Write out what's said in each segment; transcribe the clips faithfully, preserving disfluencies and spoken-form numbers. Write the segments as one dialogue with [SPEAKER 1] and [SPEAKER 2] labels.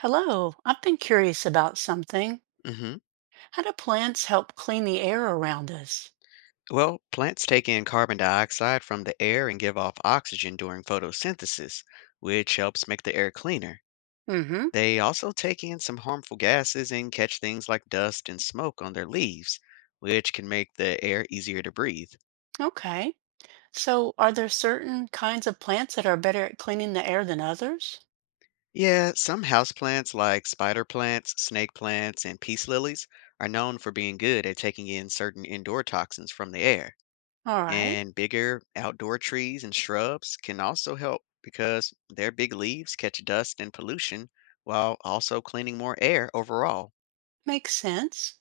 [SPEAKER 1] Hello, I've been curious about something.
[SPEAKER 2] hmm
[SPEAKER 1] How do plants help clean the air around us?
[SPEAKER 2] Well, plants take in carbon dioxide from the air and give off oxygen during photosynthesis, which helps make the air cleaner.
[SPEAKER 1] Mm-hmm.
[SPEAKER 2] They also take in some harmful gases and catch things like dust and smoke on their leaves, which can make the air easier to breathe.
[SPEAKER 1] Okay. So, are there certain kinds of plants that are better at cleaning the air than others?
[SPEAKER 2] Yeah, some houseplants like spider plants, snake plants, and peace lilies are known for being good at taking in certain indoor toxins from the air.
[SPEAKER 1] All right,
[SPEAKER 2] And bigger outdoor trees and shrubs can also help because their big leaves catch dust and pollution while also cleaning more air overall.
[SPEAKER 1] makes sense.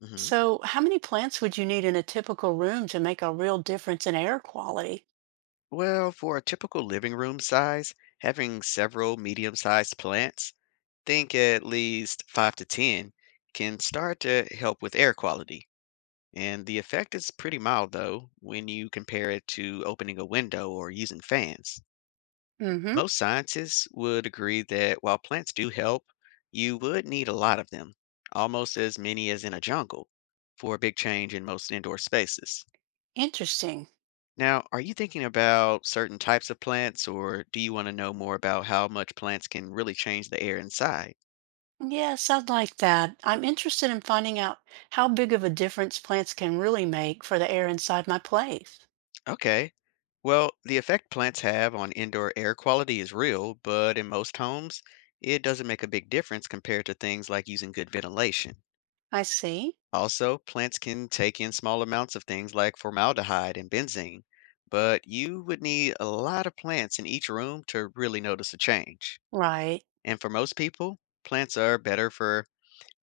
[SPEAKER 2] hmm
[SPEAKER 1] So, how many plants would you need in a typical room to make a real difference in air quality?
[SPEAKER 2] Well, for a typical living room size, having several medium sized plants, think at least five to ten, can start to help with air quality. And the effect is pretty mild though when you compare it to opening a window or using fans.
[SPEAKER 1] Mm-hmm.
[SPEAKER 2] Most scientists would agree that while plants do help, you would need a lot of them, almost as many as in a jungle, for a big change in most indoor spaces.
[SPEAKER 1] Interesting.
[SPEAKER 2] Now, are you thinking about certain types of plants, or do you want to know more about how much plants can really change the air inside?
[SPEAKER 1] Yes, I'd like that. I'm interested in finding out how big of a difference plants can really make for the air inside my place.
[SPEAKER 2] Okay. Well, the effect plants have on indoor air quality is real, but in most homes, it doesn't make a big difference compared to things like using good ventilation.
[SPEAKER 1] I see.
[SPEAKER 2] Also, plants can take in small amounts of things like formaldehyde and benzene, but you would need a lot of plants in each room to really notice a change.
[SPEAKER 1] Right.
[SPEAKER 2] And for most people, plants are better for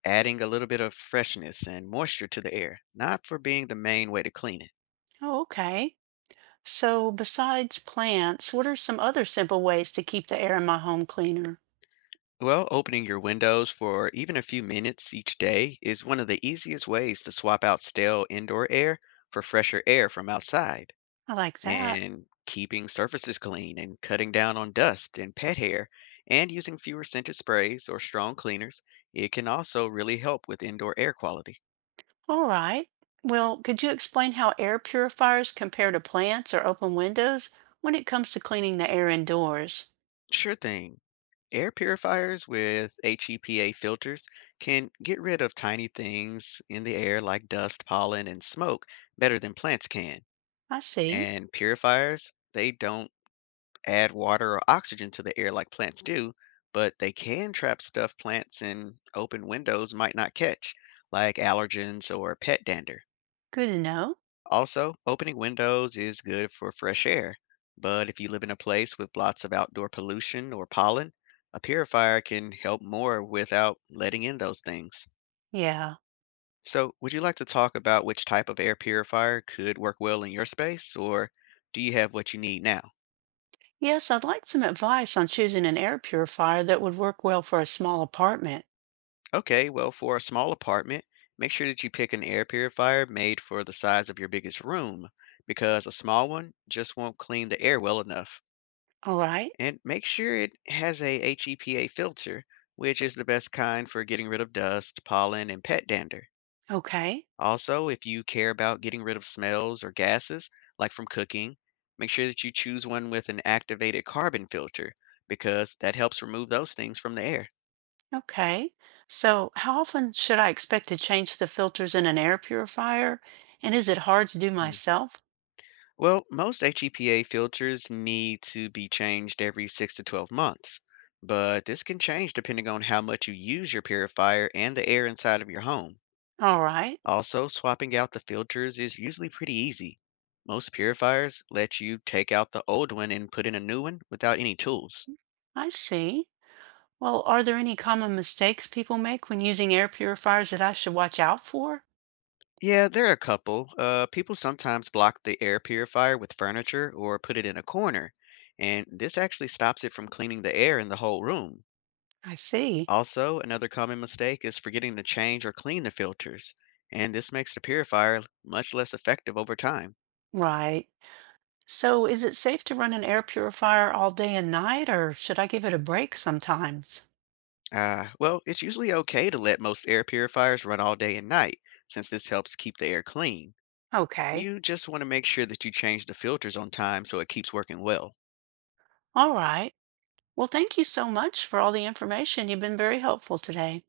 [SPEAKER 2] adding a little bit of freshness and moisture to the air, not for being the main way to clean it.
[SPEAKER 1] Oh, okay. So besides plants, what are some other simple ways to keep the air in my home cleaner?
[SPEAKER 2] Well, opening your windows for even a few minutes each day is one of the easiest ways to swap out stale indoor air for fresher air from outside.
[SPEAKER 1] I like that.
[SPEAKER 2] And keeping surfaces clean and cutting down on dust and pet hair and using fewer scented sprays or strong cleaners, it can also really help with indoor air quality.
[SPEAKER 1] All right. Well, could you explain how air purifiers compare to plants or open windows when it comes to cleaning the air indoors?
[SPEAKER 2] Sure thing. Air purifiers with HEPA filters can get rid of tiny things in the air like dust, pollen, and smoke better than plants can.
[SPEAKER 1] I see.
[SPEAKER 2] And purifiers, they don't add water or oxygen to the air like plants do, but they can trap stuff plants in open windows might not catch, like allergens or pet dander.
[SPEAKER 1] Good to know.
[SPEAKER 2] Also, opening windows is good for fresh air, but if you live in a place with lots of outdoor pollution or pollen, a purifier can help more without letting in those things.
[SPEAKER 1] Yeah.
[SPEAKER 2] So, would you like to talk about which type of air purifier could work well in your space, or do you have what you need now?
[SPEAKER 1] Yes, I'd like some advice on choosing an air purifier that would work well for a small apartment.
[SPEAKER 2] Okay, well, for a small apartment, make sure that you pick an air purifier made for the size of your biggest room because a small one just won't clean the air well enough.
[SPEAKER 1] All right.
[SPEAKER 2] And make sure it has a HEPA filter, which is the best kind for getting rid of dust, pollen, and pet dander.
[SPEAKER 1] Okay.
[SPEAKER 2] Also, if you care about getting rid of smells or gases, like from cooking, make sure that you choose one with an activated carbon filter because that helps remove those things from the air.
[SPEAKER 1] Okay. So, how often should I expect to change the filters in an air purifier? And is it hard to do myself?
[SPEAKER 2] Well, most HEPA filters need to be changed every six to twelve months, but this can change depending on how much you use your purifier and the air inside of your home.
[SPEAKER 1] All right,
[SPEAKER 2] Also, swapping out the filters is usually pretty easy. Most purifiers let you take out the old one and put in a new one without any tools.
[SPEAKER 1] I see. Well, are there any common mistakes people make when using air purifiers that I should watch out for?
[SPEAKER 2] Yeah, there are a couple. Uh, people sometimes block the air purifier with furniture or put it in a corner, and this actually stops it from cleaning the air in the whole room.
[SPEAKER 1] I see.
[SPEAKER 2] Also, another common mistake is forgetting to change or clean the filters, and this makes the purifier much less effective over time.
[SPEAKER 1] Right. So, is it safe to run an air purifier all day and night, or should I give it a break sometimes?
[SPEAKER 2] Uh, well, it's usually okay to let most air purifiers run all day and night, since this helps keep the air clean.
[SPEAKER 1] Okay.
[SPEAKER 2] You just want to make sure that you change the filters on time so it keeps working well.
[SPEAKER 1] All right. Well, thank you so much for all the information. You've been very helpful today.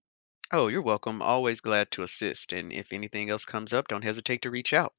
[SPEAKER 2] Oh, you're welcome. Always glad to assist, and if anything else comes up, don't hesitate to reach out.